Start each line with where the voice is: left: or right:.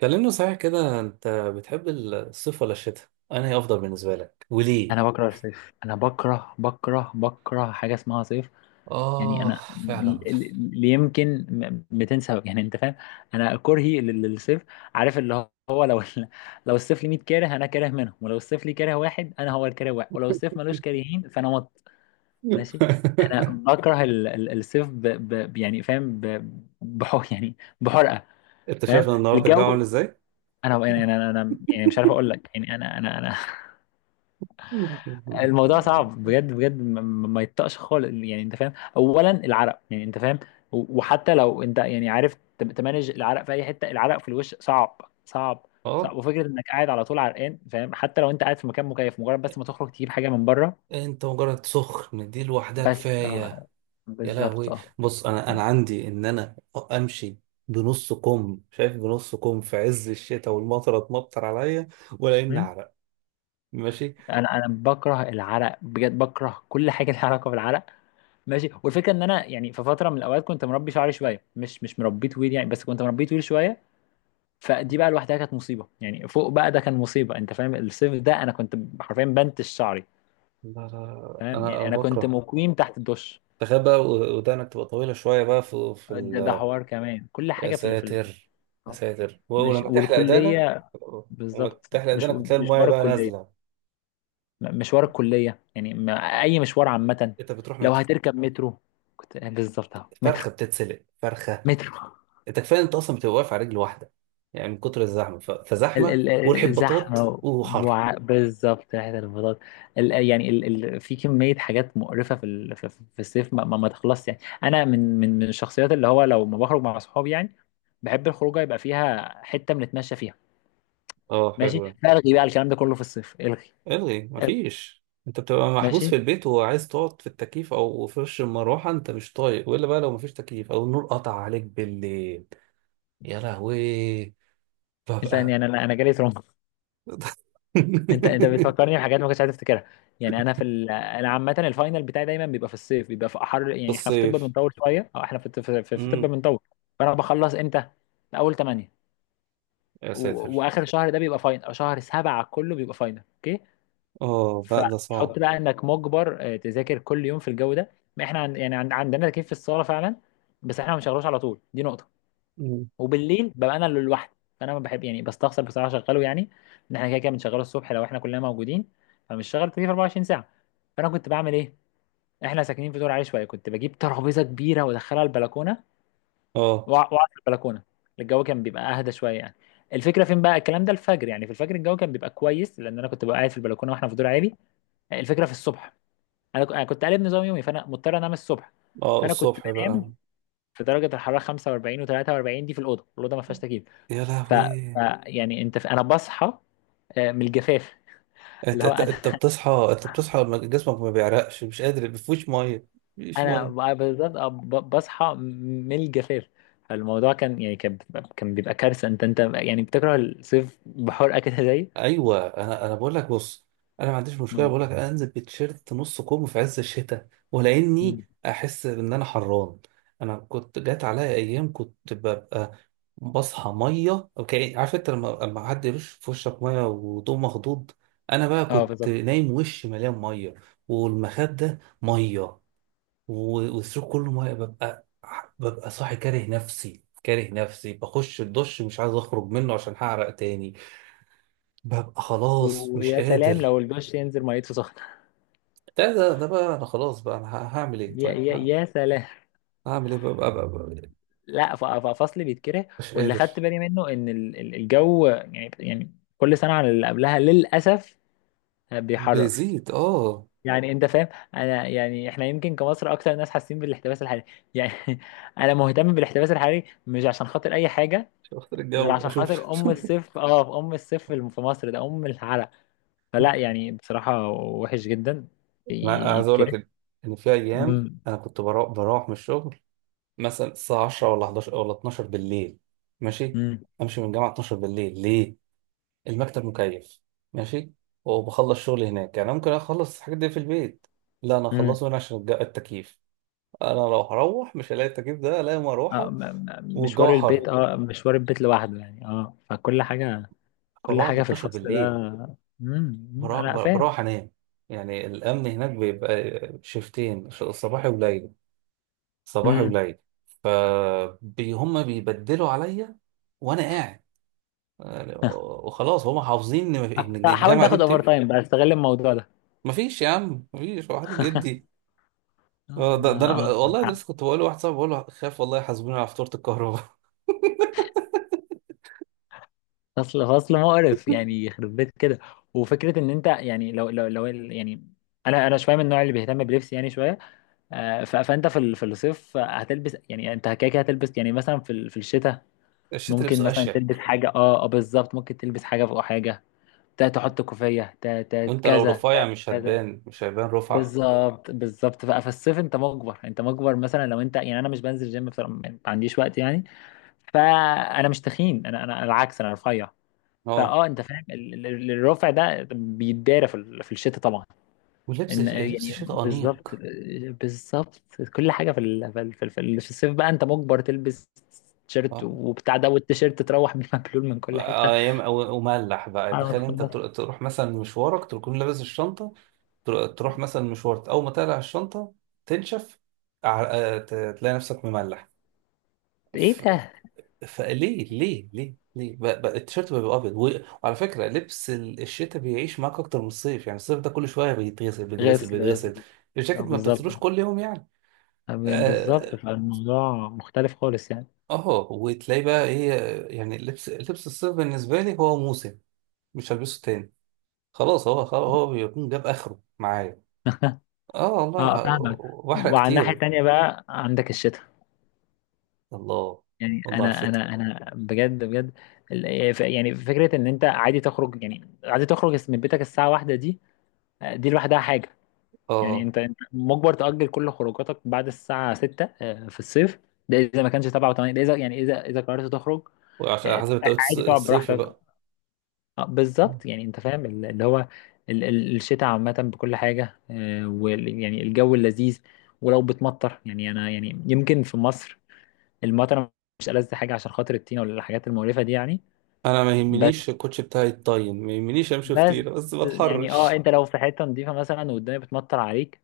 right: كلمني صحيح كده انت بتحب الصيف ولا الشتاء؟ انهي افضل بالنسبه لك؟ وليه؟
left: انا بكره الصيف. انا بكره بكره بكره حاجه اسمها صيف. يعني
right: آه،
left: انا
right: فعلا.
left: يمكن 200 سبب، يعني انت فاهم انا كرهي للصيف. عارف اللي هو، لو الصيف لي 100 كاره، انا كاره منهم، ولو الصيف لي كاره واحد، انا هو الكاره واحد، ولو الصيف ملوش كارهين فانا ماشي. انا بكره الصيف ب ب يعني فاهم، بحر، يعني بحرقه.
right: انت
left: فاهم
right: شايف ان النهارده الجو عامل
left: الجو.
right: ازاي؟
left: انا انا يعني مش عارف اقول لك، يعني انا الموضوع صعب بجد بجد. ما يطقش خالص، يعني انت فاهم. اولا العرق، يعني انت فاهم، وحتى لو انت يعني عارف تمانج العرق في اي حته، العرق في الوش صعب، صعب
right: اه.
left: صعب، وفكره انك قاعد على طول عرقان، فاهم، حتى لو انت قاعد في مكان مكيف، مجرد بس ما تخرج تجيب حاجه من بره.
right: انت مجرد سخن دي لوحدها
left: بس
right: كفايه.
left: اه،
right: يا
left: بالظبط
right: لهوي.
left: اه.
right: بص، انا
left: يعني-
right: عندي ان انا امشي بنص كم، شايف بنص كم في عز الشتاء والمطره تمطر عليا ولا اني
left: مم.
right: اعرق. ماشي.
left: انا انا بكره العرق بجد، بكره كل حاجه لها علاقه بالعرق. ماشي. والفكره ان انا يعني في فتره من الاوقات كنت مربي شعري شويه، مش مربيه طويل يعني، بس كنت مربيه طويل شويه. فدي بقى لوحدها كانت مصيبه، يعني فوق بقى ده كان مصيبه. انت فاهم الصيف ده انا كنت حرفيا بنتش شعري.
right: لا لا لا،
left: فاهم،
right: انا
left: يعني
right: انا
left: انا كنت
right: بكره.
left: مقيم تحت الدش.
right: تخيل بقى ودانك تبقى طويلة شوية بقى في في
left: ده
right: ال...
left: حوار كمان. كل
right: يا
left: حاجه
right: ساتر، يا ساتر،
left: مش
right: ولما تحلق دانك،
left: والكليه.
right: لما
left: بالظبط
right: تحلق
left: مش
right: دانك وتلاقي المايه
left: مشوار
right: بقى
left: الكليه.
right: نازلة.
left: مشوار الكليه يعني، اي مشوار عامه.
right: انت بتروح
left: لو
right: مترو؟
left: هتركب مترو كنت بالظبط اهو مترو
right: فرخة بتتسلق فرخة.
left: مترو.
right: انت كفاية انت اصلا بتبقى واقف على رجل واحدة يعني من كتر الزحمة فزحمة
left: ال
right: وريحة
left: ال
right: بطاط
left: زحمة،
right: وحر.
left: بالظبط ريحة البطاطا. ال يعني ال ال في كمية حاجات مقرفة في ال في في الصيف ما تخلصش. يعني أنا من الشخصيات اللي هو لو ما بخرج مع صحابي يعني بحب الخروجة يبقى فيها حتة بنتمشى فيها.
right: اه،
left: ماشي.
right: حلو ده.
left: فألغي بقى الكلام ده كله في الصيف.
right: الغي،
left: إلغي.
right: مفيش. انت بتبقى محبوس
left: ماشي.
right: في البيت وعايز تقعد في التكييف او في وش المروحة، انت مش طايق، والا بقى لو مفيش تكييف او النور قطع عليك بالليل. يا لهوي.
left: إنسان
right: ببقى
left: يعني، أنا جالي ترومبا. انت
right: في
left: بتفكرني بحاجات ما كنتش عايز افتكرها. يعني انا انا عامه الفاينل بتاعي دايما بيبقى في الصيف، بيبقى في حر، يعني احنا في طب
right: الصيف.
left: بنطول شويه. او احنا في طب
right: امم
left: بنطول. فانا بخلص امتى؟ في اول 8،
right: يا ساتر.
left: واخر شهر ده بيبقى فاينل، او شهر 7 كله بيبقى فاينل. اوكي،
right: اه لا، ده صعب.
left: فحط بقى انك مجبر، آه، تذاكر كل يوم في الجو ده. ما احنا عندنا تكييف في الصاله فعلا، بس احنا ما بنشغلوش على طول، دي نقطه.
right: مم.
left: وبالليل ببقى انا اللي لوحدي، فانا ما بحب يعني، بستخسر بصراحه اشغله يعني، ان احنا كده كده بنشغله الصبح لو احنا كلنا موجودين. فمش شغال التكييف 24 ساعه. فانا كنت بعمل ايه؟ احنا ساكنين في دور عالي شويه، كنت بجيب ترابيزه كبيره وادخلها البلكونه،
right: اه،
left: واقعد في البلكونه. الجو كان بيبقى اهدى شويه يعني. الفكره فين بقى الكلام ده؟ الفجر، يعني في الفجر الجو كان بيبقى كويس، لان انا كنت ببقى قاعد في البلكونه واحنا في دور عالي. الفكره في الصبح، انا أنا كنت قالب نظام يومي، فانا مضطر انام الصبح.
right: اه،
left: فانا كنت
right: الصبح بقى.
left: بنام في درجه الحراره 45 و43 دي في الاوضه، الاوضه ما فيهاش تكييف.
right: يا
left: ف
right: لهوي.
left: يعني انت انا بصحى، آه، من الجفاف. اللي
right: انت
left: هو
right: انت
left: انا
right: أنت بتصحى، جسمك ما بيعرقش، مش قادر، ما فيهوش ميه. مفيش
left: انا
right: ميه.
left: بالظبط، آه، بصحى من الجفاف. فالموضوع كان يعني، كان بيبقى كارثه. انت انت يعني بتكره الصيف بحرقه كده زي.
right: ايوه، انا بقول لك، بص، انا ما عنديش مشكله،
left: مم.
right: بقول لك انزل بتيشيرت نص كم في عز الشتاء ولا اني
left: مم.
right: احس ان انا حران. انا كنت جات عليا ايام كنت ببقى بصحى ميه، اوكي؟ عارف انت لما حد يرش في وشك ميه وتقوم مخضوض؟ انا بقى
left: اه
right: كنت
left: بالظبط.
right: نايم وشي مليان ميه، والمخاد ده ميه، والسرير كله ميه. ببقى، صاحي كاره نفسي، كاره نفسي، بخش الدش مش عايز اخرج منه عشان هعرق تاني. ببقى خلاص مش
left: ويا سلام
right: قادر.
left: لو الدش ينزل ميته سخنه
right: ده بقى انا خلاص، هعمل ايه
left: يا
right: طيب؟
left: يا يا سلام.
right: هعمل ايه بقى، بقى، بقى، بقى؟
left: لا، ففصل بيتكره.
right: مش
left: واللي
right: قادر.
left: خدت بالي منه ان الجو يعني يعني كل سنه عن اللي قبلها، للاسف بيحرر،
right: بيزيد، اه.
left: يعني انت فاهم. انا يعني احنا يمكن كمصر اكتر ناس حاسين بالاحتباس الحراري، يعني انا مهتم بالاحتباس الحراري مش عشان خاطر اي حاجه
right: شفت
left: غير
right: الجو،
left: عشان
right: اشوف.
left: خاطر ام الصيف. اه، ام الصيف في مصر ده ام العرق. فلا، يعني بصراحه وحش جدا،
right: انا عايز اقول
left: يتكره.
right: لك إن في ايام
left: امم،
right: انا كنت بروح من الشغل مثلا الساعه 10 ولا 11 ولا 12 بالليل. ماشي.
left: امم،
right: امشي من الجامعه 12 بالليل ليه؟ المكتب مكيف، ماشي، وبخلص شغلي هناك. يعني ممكن اخلص الحاجات دي في البيت، لا، انا
left: امم.
right: اخلصه هنا عشان التكييف. انا لو هروح مش هلاقي التكييف ده، الاقي
left: اه،
right: مروحه،
left: مشوار
right: والجو حر.
left: البيت، اه مشوار البيت لوحده يعني، اه فكل حاجه، كل
right: فبقعد
left: حاجه في
right: 12
left: الفصل ده.
right: بالليل،
left: امم. أمم، انا فاهم.
right: بروح انام. يعني الامن هناك بيبقى شيفتين، صباحي وليل، صباحي
left: امم.
right: وليل، فهم بيبدلوا عليا وانا قاعد، يعني، وخلاص هم حافظين ان إن
left: حاول
right: الجامعه دي
left: تاخد اوفر
right: بتمشي.
left: تايم بقى، استغل الموضوع ده.
right: مفيش يا عم، مفيش واحد بيدي. آه،
left: اه،
right: ده,
left: ما
right: ده انا
left: اه، معاك
right: والله ده لسه
left: حق.
right: كنت بقول لواحد صاحبي، بقول له خاف والله يحاسبوني على فاتوره الكهرباء.
left: فصل فصل مقرف يعني، يخرب بيت كده. وفكره ان انت يعني، لو لو يعني انا انا شويه من النوع اللي بيهتم بلبسي يعني شويه. آه، فانت في الصيف هتلبس يعني، انت كده كده هتلبس يعني مثلا في الشتاء
right: الشتا
left: ممكن
right: لبسه
left: مثلا تلبس
right: اشيك.
left: حاجه، اه اه بالظبط، ممكن تلبس حاجه فوق حاجه، تحط كوفيه،
right: وانت لو
left: كذا،
right: رفيع
left: تعمل
right: مش
left: كذا.
right: هتبان، مش هيبان رفعك.
left: بالظبط بالظبط. فالصيف انت مجبر، انت مجبر، مثلا لو انت يعني، انا مش بنزل جيم بصراحه، ما عنديش وقت يعني. فانا مش تخين، انا انا العكس، انا رفيع.
right: اه،
left: فاه انت فاهم، الرفع ده بيتدارى في الشتاء طبعا.
right: ولبس
left: ان يعني
right: شيء
left: بالظبط،
right: انيق.
left: بالظبط. كل حاجه في الصيف بقى انت مجبر تلبس تيشيرت
right: اه،
left: وبتاع ده، والتيشيرت تروح بيه مبلول من كل حته
right: آه، وملح بقى.
left: على ما
right: تخيل انت
left: تخلص.
right: تروح مثلا مشوارك تكون لابس الشنطه، تروح مثلا مشوارك، اول ما تقلع الشنطه تنشف، ع- آه، ت- تلاقي نفسك مملح.
left: ايه
right: ف...
left: ده.
right: فليه، ليه، ليه، ليه بقى التيشيرت بيبقى ابيض وعلى فكره لبس الشتاء بيعيش معاك اكتر من الصيف، يعني الصيف ده كل شويه بيتغسل، بيتغسل،
left: غسل
right: بيتغسل.
left: غسل. آه،
right: الجاكيت ما بتغسلوش
left: بالظبط.
right: كل يوم يعني.
left: آه، بالظبط،
right: آه،
left: فالموضوع مختلف خالص يعني.
right: اه وتلاقي بقى ايه؟ يعني لبس الصيف بالنسبه لي هو موسم، مش هلبسه تاني، خلاص هو، بيكون جاب اخره معايا. اه والله.
left: اه فاهمك.
right: واحرق
left: وعلى الناحيه
right: كتير.
left: التانيه بقى عندك الشتاء.
right: الله،
left: يعني
right: والله على
left: انا
right: الشتا.
left: انا انا بجد بجد يعني يعني فكره ان انت عادي تخرج، يعني عادي تخرج من بيتك الساعه واحدة دي، آه، دي لوحدها حاجه. يعني
right: اه،
left: انت انت مجبر تأجل كل خروجاتك بعد الساعه 6، آه، في الصيف. ده اذا ما كانش 7 و8. ده اذا يعني، اذا اذا قررت تخرج،
right: وعشان على
left: آه،
right: حسب التوقيت
left: عادي تقعد
right: الصيفي
left: براحتك.
right: بقى.
left: آه،
right: آه.
left: بالظبط، يعني انت فاهم ال- اللي هو الشتاء عامه بكل حاجه، آه، يعني الجو اللذيذ. ولو بتمطر يعني، انا يعني يمكن في مصر المطره مش ألذ حاجه عشان خاطر الطينه ولا الحاجات المقرفه دي يعني.
right: انا ما
left: بس،
right: يهمنيش الكوتش بتاعي يتطين، ما يهمنيش امشي في
left: بس،
right: طينه، بس ما
left: يعني اه،
right: اتحرش.
left: انت لو في حته نظيفه مثلا والدنيا بتمطر عليك،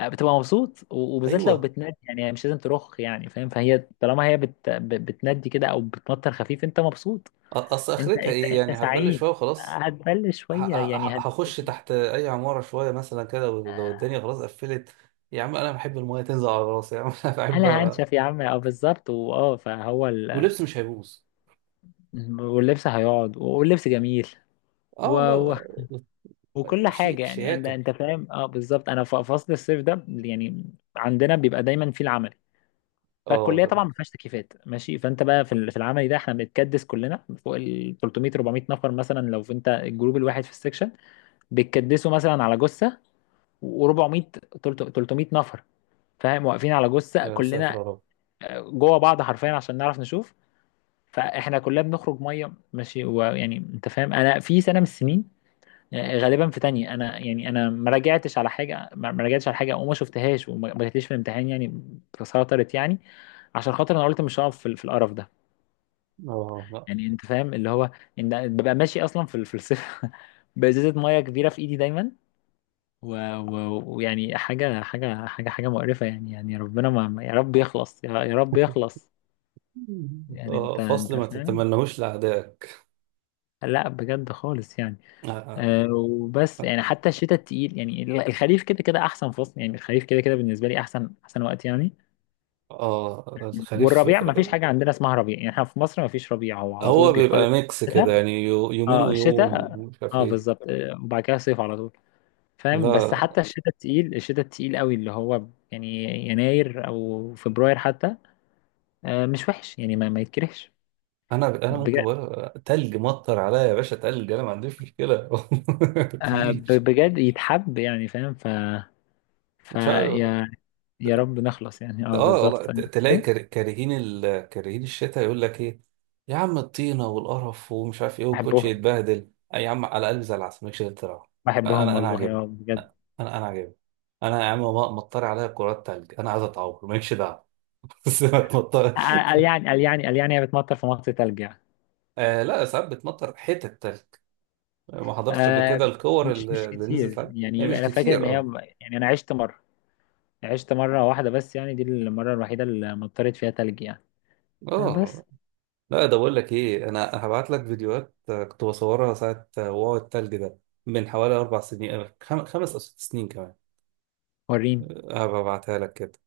left: آه، بتبقى مبسوط، وبالذات لو
right: ايوه،
left: بتنادي، يعني مش لازم ترخ، يعني فاهم، فهي طالما هي بتنادي كده، او بتمطر خفيف، انت مبسوط.
right: اصل
left: انت
right: اخرتها
left: انت
right: ايه؟
left: انت
right: يعني هتبلش
left: سعيد.
right: شويه وخلاص.
left: هتبل شويه يعني، هتبل
right: هخش
left: شويه.
right: تحت اي عماره شويه مثلا كده، ولو الدنيا خلاص قفلت، يا عم انا بحب المايه تنزل على راسي، يا عم، انا بحب.
left: انا هنشف يا عم، اه بالظبط، واه فهو
right: ولبس مش هيبوظ.
left: واللبس هيقعد، واللبس جميل.
right: اه
left: و...
right: والله.
left: وكل حاجة يعني، انت
right: شياكه.
left: انت فاهم، اه بالظبط. انا فصل الصيف ده يعني عندنا بيبقى دايما فيه العملي.
right: اه
left: فالكلية
right: ده،
left: طبعا
right: نعم.
left: ما فيهاش تكييفات، ماشي. فانت بقى في العملي ده احنا بنتكدس كلنا فوق ال 300 400 نفر مثلا، لو في انت الجروب الواحد في السكشن بيتكدسوا مثلا على جثة. و400 300 نفر، فاهم، واقفين على جثة
right: يا ساتر
left: كلنا،
right: يا رب.
left: آه، جوه بعض حرفيا عشان نعرف نشوف. فاحنا كلنا بنخرج ميه، ماشي، ويعني انت فاهم، انا في سنة من السنين، يعني غالبا في تانية، انا يعني انا ما راجعتش على حاجه، ما راجعتش على حاجه وما شفتهاش، وما ما جاتليش في الامتحان، يعني تسيطرت يعني، عشان خاطر انا قلت مش هقف في القرف ده،
right: اه لا،
left: يعني انت فاهم اللي هو ان ببقى ماشي اصلا في الصيف بازازه ميه كبيره في ايدي دايما، ويعني حاجه حاجه مقرفه يعني، يعني ربنا يا رب يخلص، يا يا رب يخلص، يعني
right: آه،
left: انت
right: فصل
left: انت
right: ما
left: فاهم.
right: تتمنهوش لأعدائك.
left: لا بجد خالص يعني.
right: آه، آه.
left: آه، وبس يعني حتى الشتاء التقيل يعني. الخريف كده كده احسن فصل، يعني الخريف كده كده بالنسبه لي احسن احسن وقت يعني.
right: آه، الخريف،
left: والربيع ما فيش
right: آه.
left: حاجه عندنا اسمها ربيع، يعني احنا في مصر ما فيش ربيع، هو على طول
right: هو
left: بيخلص.
right: بيبقى ميكس كده،
left: الشتاء.
right: يعني يومين
left: اه
right: ويوم
left: الشتاء،
right: مش عارف
left: اه
right: ايه.
left: بالظبط، آه، وبعد كده صيف على طول، فاهم. بس
right: لا،
left: حتى الشتاء التقيل، الشتاء التقيل قوي اللي هو يعني يناير او فبراير حتى، آه، مش وحش يعني، ما يتكرهش.
right: انا ممكن
left: بجد،
right: بقول تلج مطر عليا يا باشا، تلج، انا ما عنديش مشكله.
left: آه،
right: مفيش.
left: بجد يتحب يعني فاهم، ف
right: مش
left: فيا
right: عارف.
left: يا رب نخلص يعني، اه
right: اه والله،
left: بالظبط. أيوة.
right: تلاقي كار- كارهين ال... كارهين الشتاء يقول لك ايه، يا عم، الطينه والقرف ومش عارف ايه، والكوتش
left: بحبهم،
right: يتبهدل. آه يا عم، على الاقل زي العسل، مالكش غير تروح.
left: بحبهم
right: انا
left: والله،
right: عاجبني،
left: اه بجد.
right: انا عاجبني. انا يا عم، مطر عليا كرات تلج، انا عايز اتعور مالكش دعوه، بس ما تمطر.
left: قال يعني، قال يعني، قال يعني هي بتمطر في مصر تلج يعني.
right: آه لا، ساعات بتمطر حتت تلج. ما حضرتش قبل
left: آه،
right: كده الكور
left: مش مش
right: اللي نزلت
left: كتير
right: عليها؟ هي
left: يعني،
right: مش
left: انا فاكر ان
right: كتير،
left: هي
right: آه.
left: يعني انا عشت مره، عشت مره واحده بس يعني، دي المره الوحيده اللي مطرت فيها تلج يعني. آه بس.
right: اه لا، ده بقول لك ايه، انا هبعت لك فيديوهات، آه، كنت بصورها ساعه، آه، وقوع التلج ده، من حوالي اربع سنين، آه، خمس او ست سنين كمان.
left: وريني.
right: هبعتها لك كده.